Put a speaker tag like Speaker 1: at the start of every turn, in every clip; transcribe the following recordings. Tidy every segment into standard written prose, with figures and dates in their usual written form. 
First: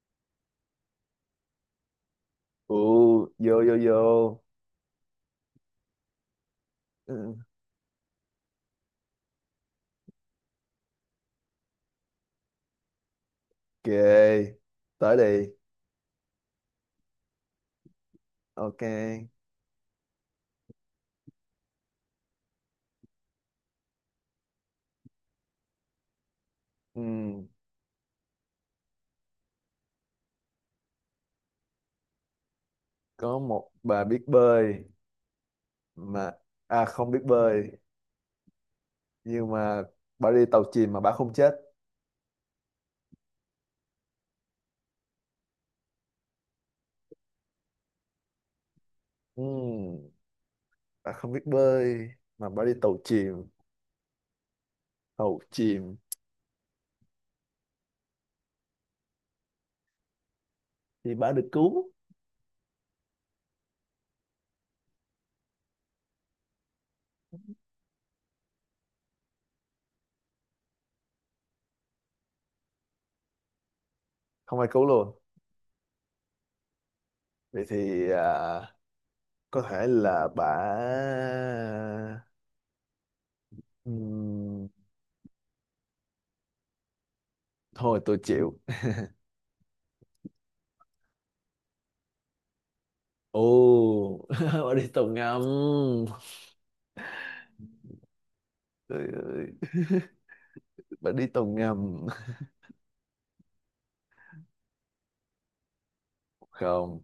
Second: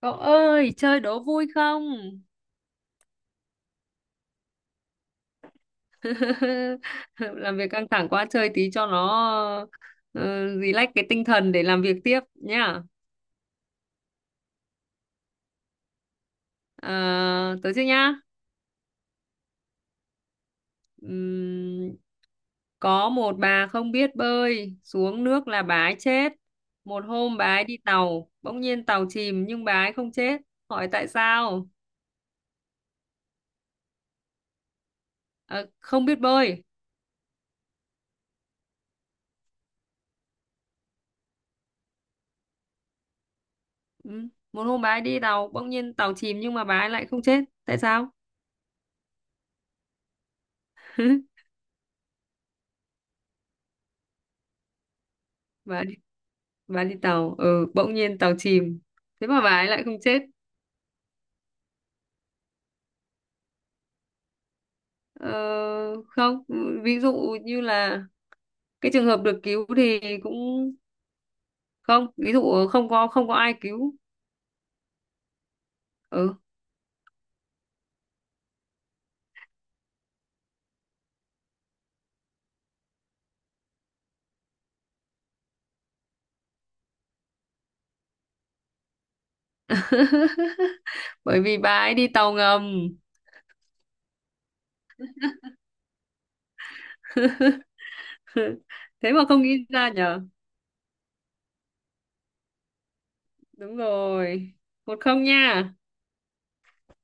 Speaker 1: Cậu ơi, chơi đố vui không?
Speaker 2: Ừ, vô vô vô. Ừ,
Speaker 1: Làm việc căng thẳng quá chơi tí cho nó uh, relax cái tinh thần để làm việc tiếp nhá.
Speaker 2: ok, tới đi.
Speaker 1: Ờ, tới chưa nhá.
Speaker 2: Ok.
Speaker 1: Ừm, có một bà không biết bơi, xuống nước là bà ấy chết. Một hôm bà
Speaker 2: Ừ,
Speaker 1: ấy đi tàu, bỗng nhiên tàu chìm nhưng bà ấy không chết. Hỏi tại sao?
Speaker 2: có một bà biết bơi
Speaker 1: Ờ, không biết
Speaker 2: mà
Speaker 1: bơi.
Speaker 2: không biết bơi, nhưng mà bà đi tàu chìm mà bà không chết.
Speaker 1: Một hôm bà ấy đi tàu, bỗng nhiên tàu chìm nhưng mà bà ấy lại không chết. Tại sao?
Speaker 2: Ừ, bà không biết bơi mà bà đi tàu
Speaker 1: Bà
Speaker 2: chìm
Speaker 1: ấy Bà đi tàu, ừ, bỗng nhiên tàu chìm. Thế mà bà ấy lại không chết.
Speaker 2: thì bà được cứu,
Speaker 1: Ờ, không, ví dụ như là cái trường hợp được cứu thì cũng không, ví dụ không có ai cứu.
Speaker 2: không ai cứu luôn.
Speaker 1: Ừ,
Speaker 2: Vậy thì có thể là bà, ừ, thôi tôi chịu.
Speaker 1: bởi vì bà ấy đi tàu ngầm.
Speaker 2: Ồ, bà đi tàu ngầm. Trời
Speaker 1: Thế mà không
Speaker 2: ơi,
Speaker 1: nghĩ ra nhở.
Speaker 2: bà đi tàu ngầm.
Speaker 1: Đúng rồi. Một không nha.
Speaker 2: Không,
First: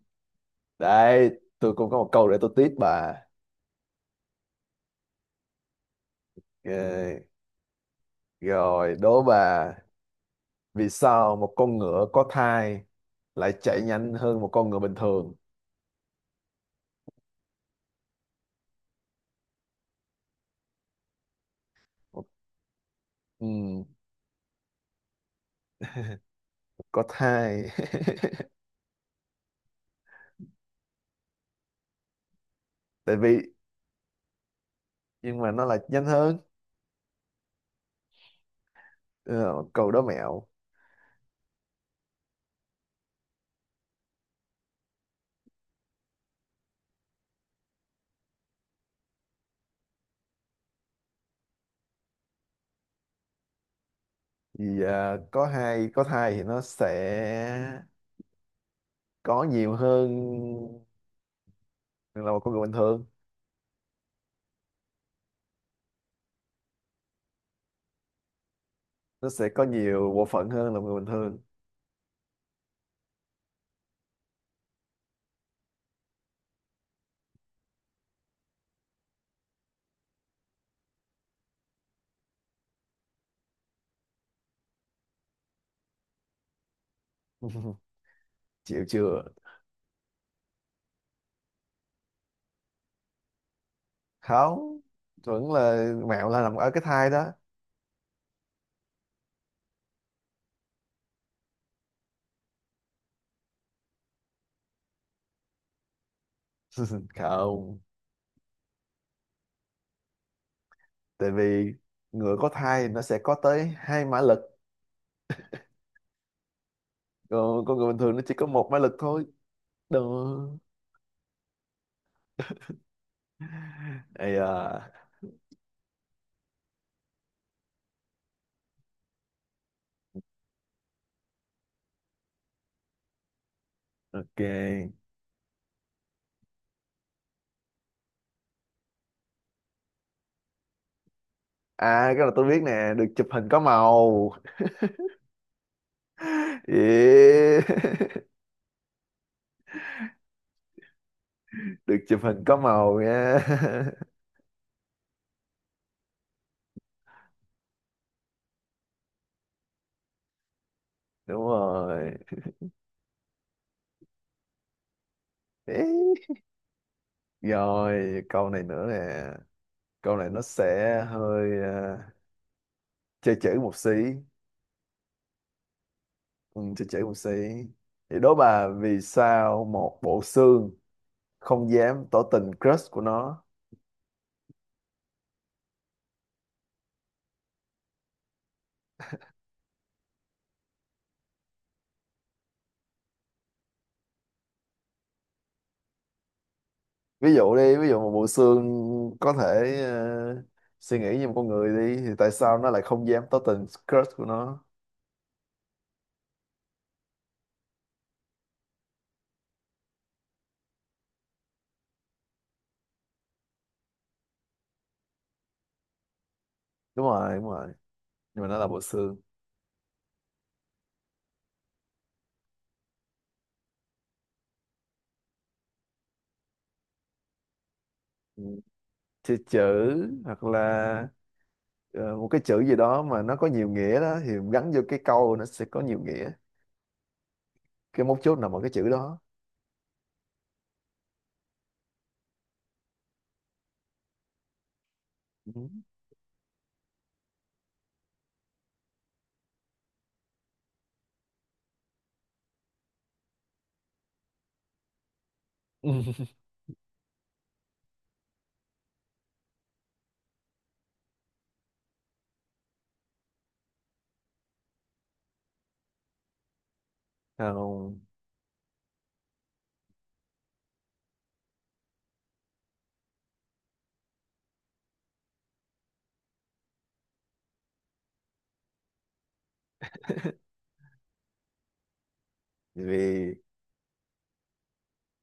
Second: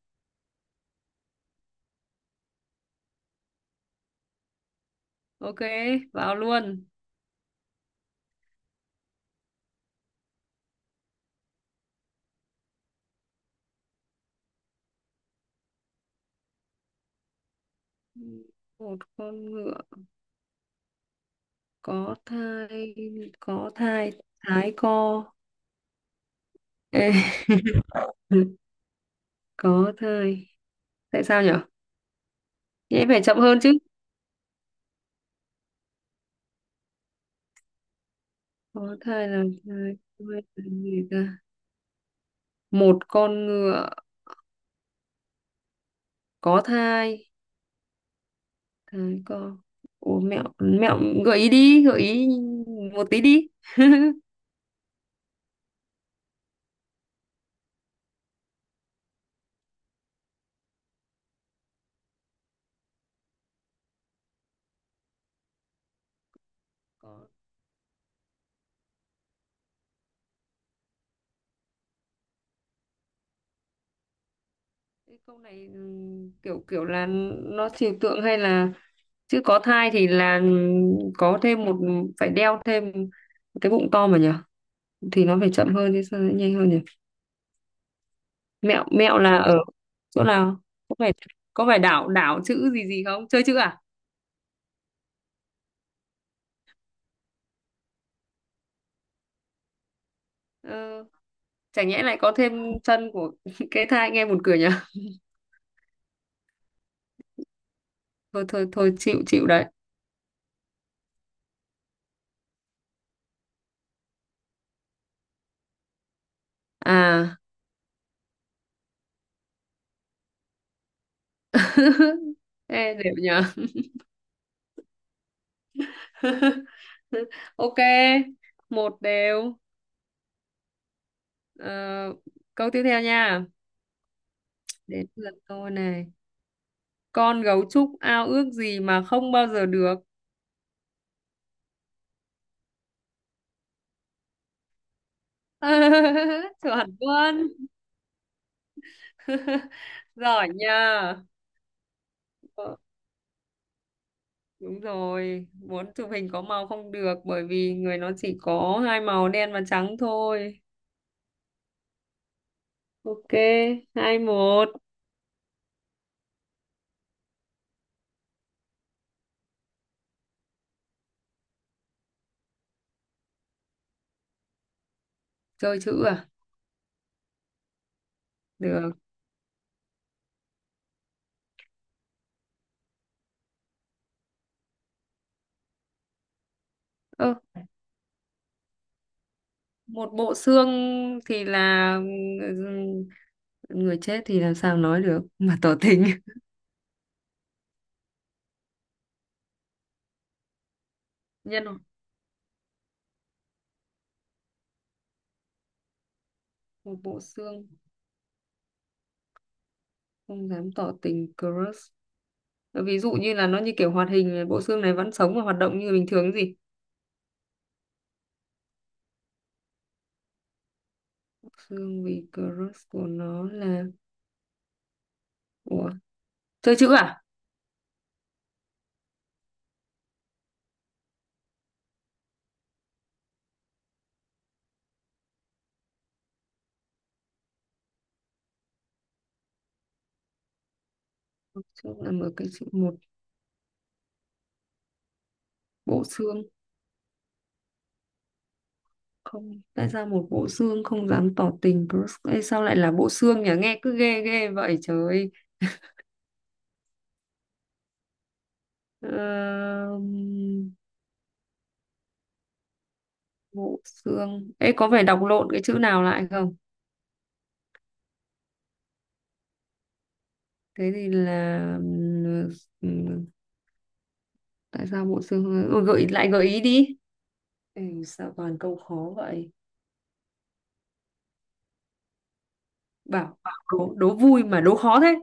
Speaker 2: đấy tôi cũng có một câu để tôi tiếp bà.
Speaker 1: Ok, vào luôn.
Speaker 2: Ok. Rồi đố bà: vì sao một con ngựa có thai lại chạy nhanh hơn một con ngựa bình thường?
Speaker 1: Một con ngựa có thai, có
Speaker 2: ừ,
Speaker 1: thai, thái co.
Speaker 2: có
Speaker 1: Ê,
Speaker 2: thai.
Speaker 1: có thai. Tại sao nhở? Thì em
Speaker 2: Tại
Speaker 1: phải
Speaker 2: vì,
Speaker 1: chậm hơn chứ.
Speaker 2: nhưng mà nó lại nhanh hơn.
Speaker 1: Có thai là
Speaker 2: Ờ, câu
Speaker 1: thai.
Speaker 2: đố
Speaker 1: Nuôi
Speaker 2: mẹo.
Speaker 1: là gì ta? Một con ngựa có thai. Thai con. Ủa mẹo, mẹo gợi ý đi, gợi ý một tí đi.
Speaker 2: Vì có thai thì nó sẽ có nhiều hơn là một con người bình thường,
Speaker 1: Có.
Speaker 2: nó sẽ có nhiều bộ phận hơn là một người bình thường.
Speaker 1: Cái câu này kiểu kiểu là nó trừu tượng hay là chữ có thai thì là có thêm một, phải đeo thêm cái bụng to mà nhỉ, thì nó phải chậm hơn chứ sao nó nhanh hơn nhỉ.
Speaker 2: Chịu
Speaker 1: Mẹo mẹo
Speaker 2: chưa?
Speaker 1: là ở chỗ nào? Có phải, có phải đảo đảo chữ gì gì không, chơi chữ à?
Speaker 2: Không. Thuận là mẹo là nằm ở cái thai đó.
Speaker 1: Ờ, chẳng nhẽ lại có thêm chân của cái thai nghe buồn cười nhỉ.
Speaker 2: Không,
Speaker 1: Thôi thôi thôi chịu chịu đấy.
Speaker 2: tại vì người có thai nó sẽ có tới 2 mã lực,
Speaker 1: À,
Speaker 2: còn con người bình thường nó chỉ có 1 mã lực thôi đó.
Speaker 1: ê đều nhờ.
Speaker 2: Ây da,
Speaker 1: Ok, một đều. Ờ, câu tiếp theo nha,
Speaker 2: ok.
Speaker 1: đến lượt tôi này. Con gấu trúc ao ước gì mà không bao giờ được?
Speaker 2: À, cái là tôi biết nè: được chụp hình có màu.
Speaker 1: Chuẩn luôn.
Speaker 2: Yeah.
Speaker 1: Giỏi nha.
Speaker 2: Được chụp hình có
Speaker 1: Ờ,
Speaker 2: màu nha.
Speaker 1: đúng rồi, muốn chụp hình có màu không được bởi vì người nó chỉ có hai màu đen và trắng thôi.
Speaker 2: Đúng rồi.
Speaker 1: Ok, hai một.
Speaker 2: Ý. Rồi câu này nữa nè, câu này nó sẽ hơi chơi chữ một xí.
Speaker 1: Chơi chữ à?
Speaker 2: Ừ, chị chỉ một xí, thì đố bà:
Speaker 1: Được.
Speaker 2: vì sao một bộ xương không dám tỏ tình crush của nó?
Speaker 1: Ơ, một bộ xương thì là, ừ, người chết thì làm sao nói được mà tỏ tình.
Speaker 2: Ví dụ đi, ví dụ một bộ xương có thể suy nghĩ như một con
Speaker 1: Nhân hoặc
Speaker 2: người đi, thì tại sao nó lại không dám tỏ tình crush của nó?
Speaker 1: một bộ xương không dám tỏ tình crush. Ờ, ví dụ như là nó như kiểu hoạt hình, bộ xương này vẫn sống và hoạt động như bình thường gì.
Speaker 2: Đúng rồi, đúng rồi, nhưng mà nó là bộ xương.
Speaker 1: Bộ xương vì crush của nó là của, chơi chữ à?
Speaker 2: Ừ. Chữ, chữ, hoặc là một cái chữ gì đó mà nó có nhiều nghĩa đó, thì gắn vô cái câu nó sẽ có nhiều nghĩa. Cái mấu chốt nằm ở cái chữ đó.
Speaker 1: Bộ là một cái chữ một,
Speaker 2: Ừ.
Speaker 1: bộ xương không, tại sao một bộ xương không dám tỏ tình crush? Ê, sao lại là bộ xương nhỉ, nghe cứ ghê ghê vậy trời. Ờ, bộ xương ấy có phải đọc lộn cái chữ nào lại không?
Speaker 2: Không,
Speaker 1: Thế thì là, ừ, tại sao bộ xương, ừ, gợi ý đi. Ừ, sao toàn câu khó vậy?
Speaker 2: vì
Speaker 1: Bảo bảo đố, đố vui mà đố khó thế.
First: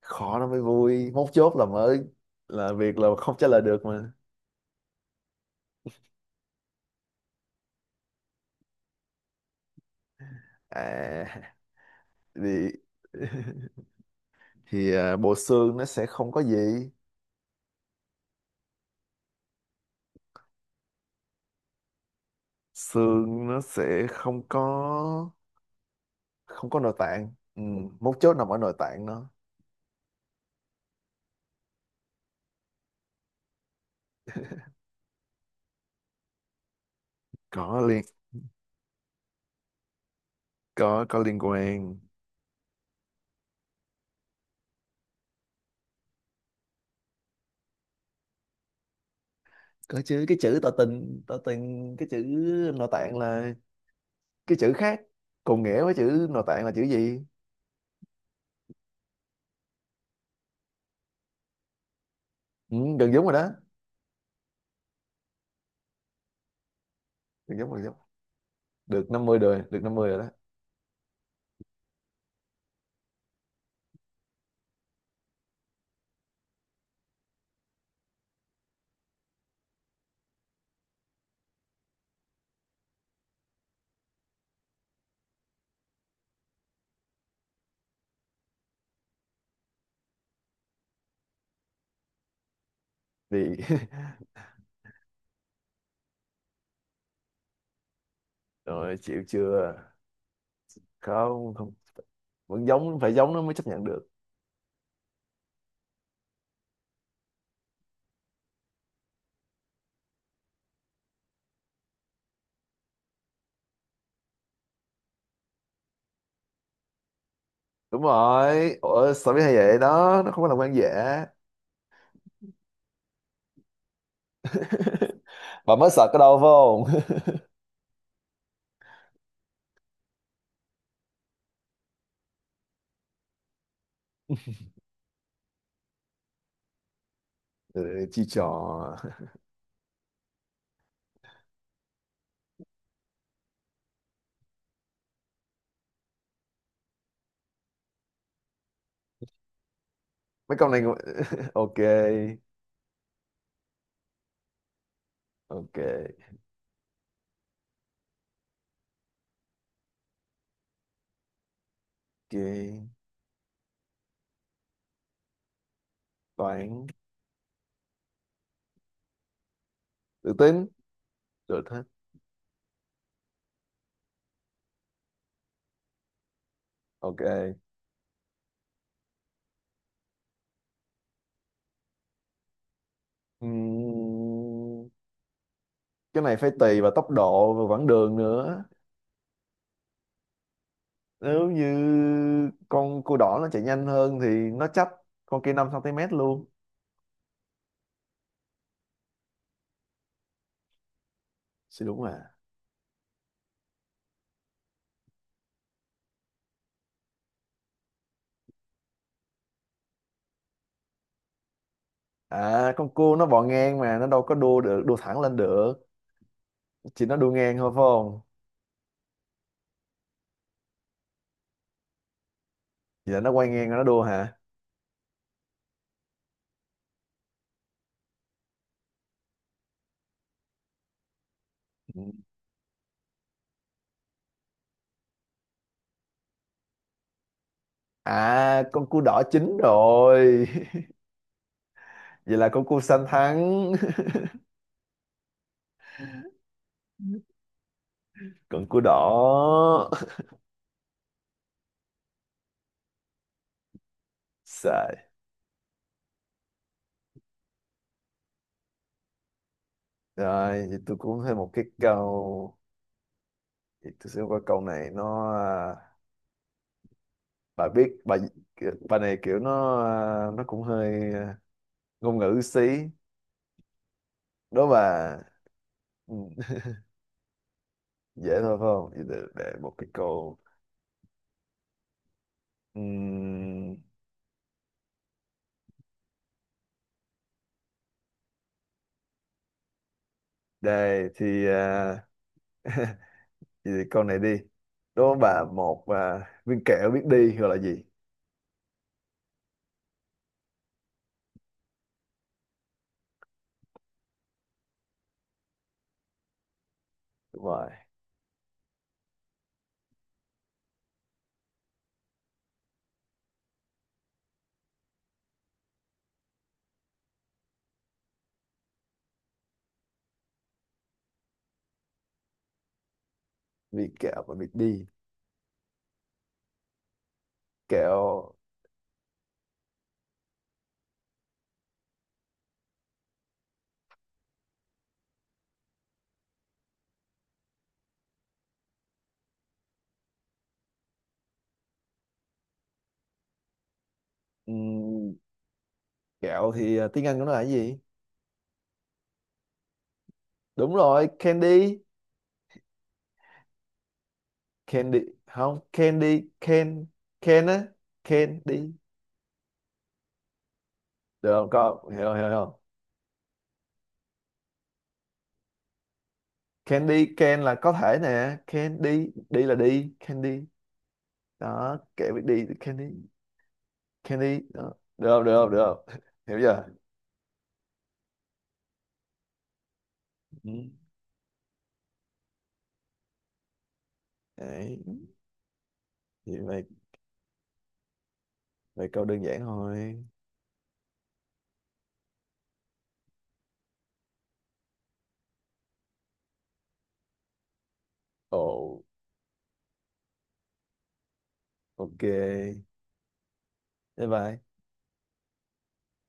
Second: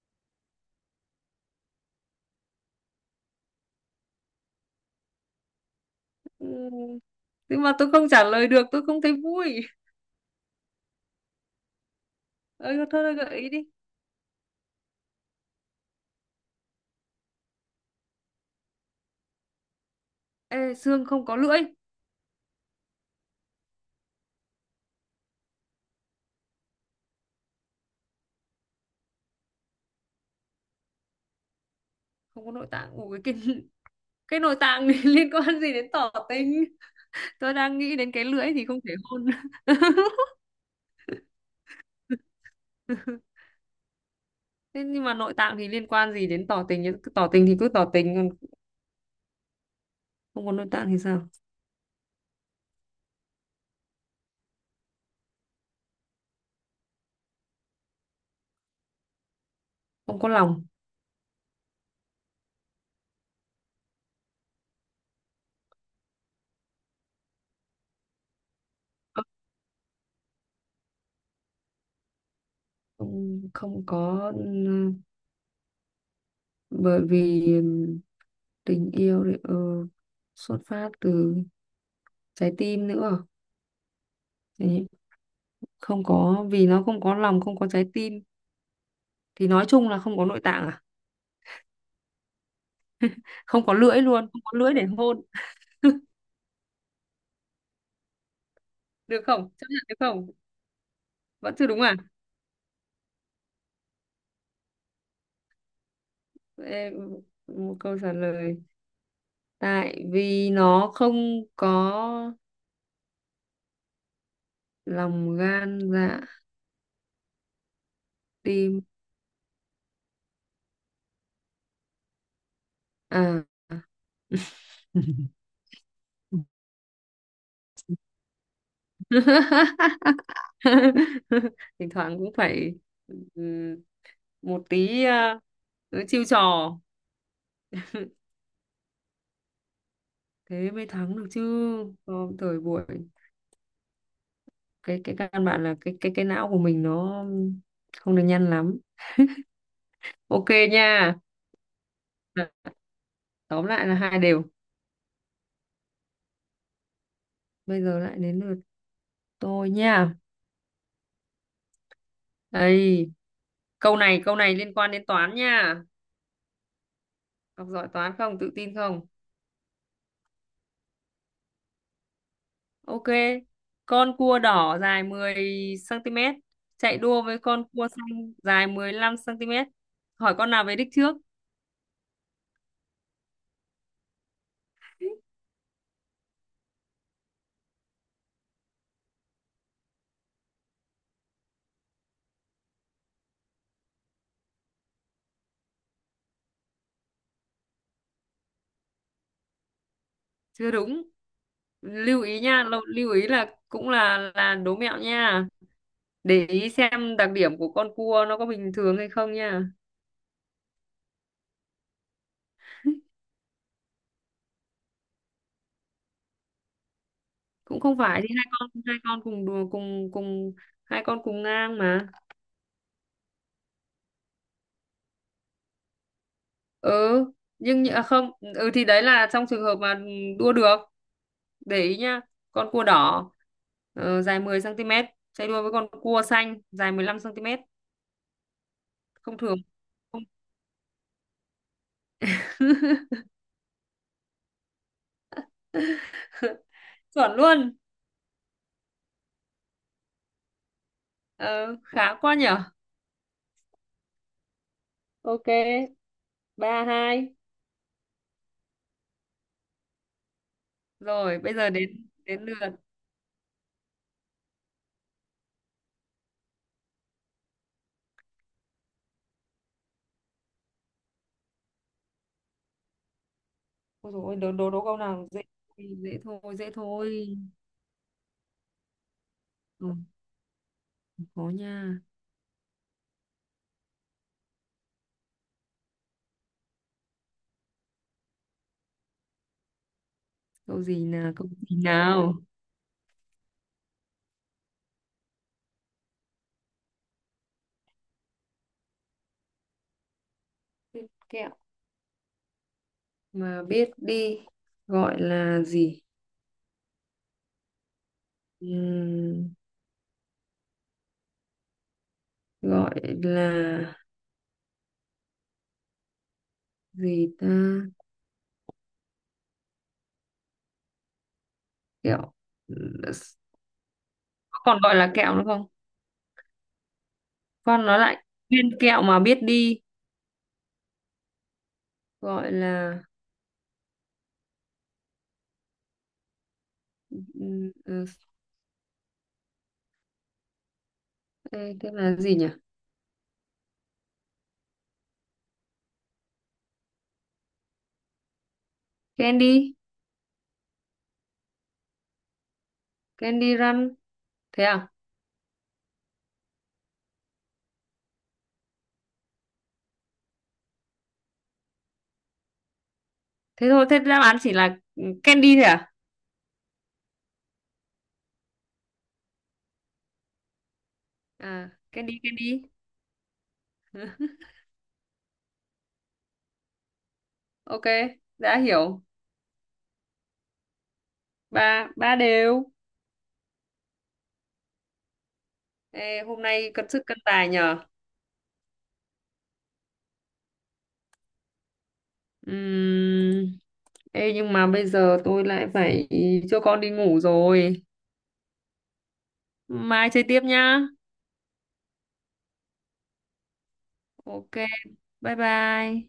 Speaker 2: khó nó mới vui, mốt chốt là mới là việc là không trả lời được mà.
Speaker 1: Ừ, nhưng mà tôi không trả lời được tôi không thấy vui.
Speaker 2: À thì
Speaker 1: Ơi, thôi thôi gợi ý đi.
Speaker 2: Bộ xương nó sẽ không có gì.
Speaker 1: Ê, xương không có lưỡi,
Speaker 2: Xương nó sẽ không có nội tạng. Ừ. Mấu chốt nằm ở nội tạng nó.
Speaker 1: không có nội tạng. Ủa, cái cái nội tạng này liên quan gì đến tỏ tình? Tôi đang
Speaker 2: có
Speaker 1: nghĩ
Speaker 2: liên
Speaker 1: đến cái lưỡi thì không thể hôn.
Speaker 2: có có liên quan.
Speaker 1: Thế nhưng mà nội tạng thì liên quan gì đến tỏ tình nhỉ? Cứ tỏ tình thì cứ tỏ tình, còn
Speaker 2: Có chứ, cái
Speaker 1: không có
Speaker 2: chữ
Speaker 1: nội
Speaker 2: tỏ
Speaker 1: tạng thì
Speaker 2: tình,
Speaker 1: sao?
Speaker 2: tỏ tình, cái chữ nội tạng là cái chữ khác. Cùng nghĩa với chữ nội tạng là chữ gì?
Speaker 1: Không có lòng.
Speaker 2: Ừ, gần giống rồi đó, gần giống gần giống, được 50 rồi, được 50 rồi đó.
Speaker 1: Không không có, bởi vì tình yêu thì ờ, xuất phát từ trái tim nữa. Thế nhỉ? Không có, vì nó không có lòng, không có trái tim, thì nói chung là không có nội tạng à,
Speaker 2: vì
Speaker 1: không có lưỡi luôn, không có lưỡi để hôn.
Speaker 2: Rồi, chịu
Speaker 1: Được không, chấp
Speaker 2: chưa?
Speaker 1: nhận được không?
Speaker 2: Không,
Speaker 1: Vẫn chưa
Speaker 2: không,
Speaker 1: đúng à?
Speaker 2: vẫn giống, phải giống nó mới chấp nhận được.
Speaker 1: Ê, một câu trả lời, tại vì nó không có lòng gan dạ.
Speaker 2: Đúng rồi,
Speaker 1: Đi
Speaker 2: ủa sao biết hay vậy đó, nó không phải là quan dễ.
Speaker 1: à?
Speaker 2: Bà mới sợ cái đâu phải không?
Speaker 1: Thỉnh thoảng cũng phải, ừm, một tí, à, ừ, chiêu trò,
Speaker 2: Ừ, chi trò
Speaker 1: thế mới thắng được chứ. Còn thời buổi, cái căn bản là cái não của mình nó không được nhanh lắm. Ok
Speaker 2: mấy câu này.
Speaker 1: nha.
Speaker 2: Ok,
Speaker 1: À, tóm lại là hai đều.
Speaker 2: ok,
Speaker 1: Bây giờ lại đến lượt tôi nha.
Speaker 2: ok.
Speaker 1: Đây, câu này, câu này liên quan đến toán nha.
Speaker 2: Toán.
Speaker 1: Học giỏi toán không, tự tin không?
Speaker 2: Tự tin. Được hết.
Speaker 1: Ok, con cua đỏ dài 10 cm chạy
Speaker 2: Ok.
Speaker 1: đua với con cua xanh dài 15 cm. Hỏi con nào về đích trước?
Speaker 2: Ừm, cái này phải tùy vào tốc độ và quãng đường nữa. Nếu như con cua đỏ nó chạy nhanh hơn thì nó chấp con kia 5 cm luôn,
Speaker 1: Chưa đúng.
Speaker 2: sẽ đúng à?
Speaker 1: Lưu ý nha, lưu lưu ý là cũng là đố mẹo nha. Để ý xem đặc điểm của con cua nó có bình thường hay không nha.
Speaker 2: À, con cua nó bò ngang mà nó đâu có đua được, đua thẳng lên được, chỉ nó đua ngang thôi
Speaker 1: Cũng
Speaker 2: phải
Speaker 1: không
Speaker 2: không?
Speaker 1: phải, thì hai con cùng cùng hai con cùng ngang mà.
Speaker 2: Vậy là nó quay ngang rồi nó đua hả?
Speaker 1: Ừ, à, không, ừ thì đấy là trong trường hợp mà đua được. Để ý
Speaker 2: Ừ.
Speaker 1: nhá, con cua đỏ ờ, dài 10 cm chạy đua với con cua xanh dài 15 cm.
Speaker 2: À, con cua đỏ
Speaker 1: Không
Speaker 2: chín
Speaker 1: thường. Không.
Speaker 2: rồi. Vậy là con cua xanh thắng.
Speaker 1: Chuẩn luôn.
Speaker 2: Con cua đỏ.
Speaker 1: Ờ, khá quá nhở.
Speaker 2: Xài.
Speaker 1: Ok, ba hai.
Speaker 2: Rồi vậy tôi cũng thêm
Speaker 1: Rồi
Speaker 2: một
Speaker 1: bây
Speaker 2: cái
Speaker 1: giờ đến đến
Speaker 2: câu,
Speaker 1: lượt.
Speaker 2: vậy tôi sẽ qua câu này nó bà biết bà này kiểu nó nó cũng hơi ngôn ngữ xí,
Speaker 1: Ôi dồi ôi, đố
Speaker 2: đó
Speaker 1: đố đố câu
Speaker 2: bà.
Speaker 1: nào dễ.
Speaker 2: Ừ.
Speaker 1: dễ thôi dễ thôi
Speaker 2: Dễ thôi phải không, vậy để một
Speaker 1: Ừ,
Speaker 2: cái câu.
Speaker 1: khó nha.
Speaker 2: Ừm,
Speaker 1: câu gì
Speaker 2: đây
Speaker 1: nào
Speaker 2: thì
Speaker 1: câu gì nào
Speaker 2: thì con này đi, đúng bà một viên kẹo biết đi gọi là gì?
Speaker 1: Kẹo mà biết đi gọi là gì?
Speaker 2: Đúng rồi,
Speaker 1: Ừm, gọi là gì ta? Kẹo,
Speaker 2: viên kẹo mà biết
Speaker 1: còn
Speaker 2: đi.
Speaker 1: gọi là kẹo nữa không? Con nó lại,
Speaker 2: Kẹo.
Speaker 1: viên kẹo mà biết đi gọi là, ừ, thế thế là gì nhỉ?
Speaker 2: Ừm, kẹo thì tiếng Anh của nó là cái gì?
Speaker 1: Candy.
Speaker 2: Đúng rồi, candy.
Speaker 1: Candy run, thế à?
Speaker 2: Candy không, candy can, can á, candy. Được không, con hiểu hiểu không?
Speaker 1: Thế thôi, thế đáp án chỉ là ừ, candy thôi à?
Speaker 2: Candy can là có thể nè, candy đi là đi candy,
Speaker 1: À,
Speaker 2: đó kẹo
Speaker 1: candy
Speaker 2: biết đi
Speaker 1: candy
Speaker 2: candy. Candy đó. Được không? Được không? Được không? Hiểu chưa?
Speaker 1: Ok, đã hiểu.
Speaker 2: Ừ.
Speaker 1: Ba ba đều.
Speaker 2: Đấy.
Speaker 1: Ê,
Speaker 2: Vậy,
Speaker 1: hôm
Speaker 2: mày
Speaker 1: nay cân sức cân tài nhờ.
Speaker 2: mày câu đơn giản thôi.
Speaker 1: Ừm, Ê, nhưng mà bây giờ tôi lại phải cho con đi ngủ rồi.
Speaker 2: Ồ,
Speaker 1: Mai chơi tiếp nhá.
Speaker 2: ok. Bye bye.
Speaker 1: Ok, bye bye.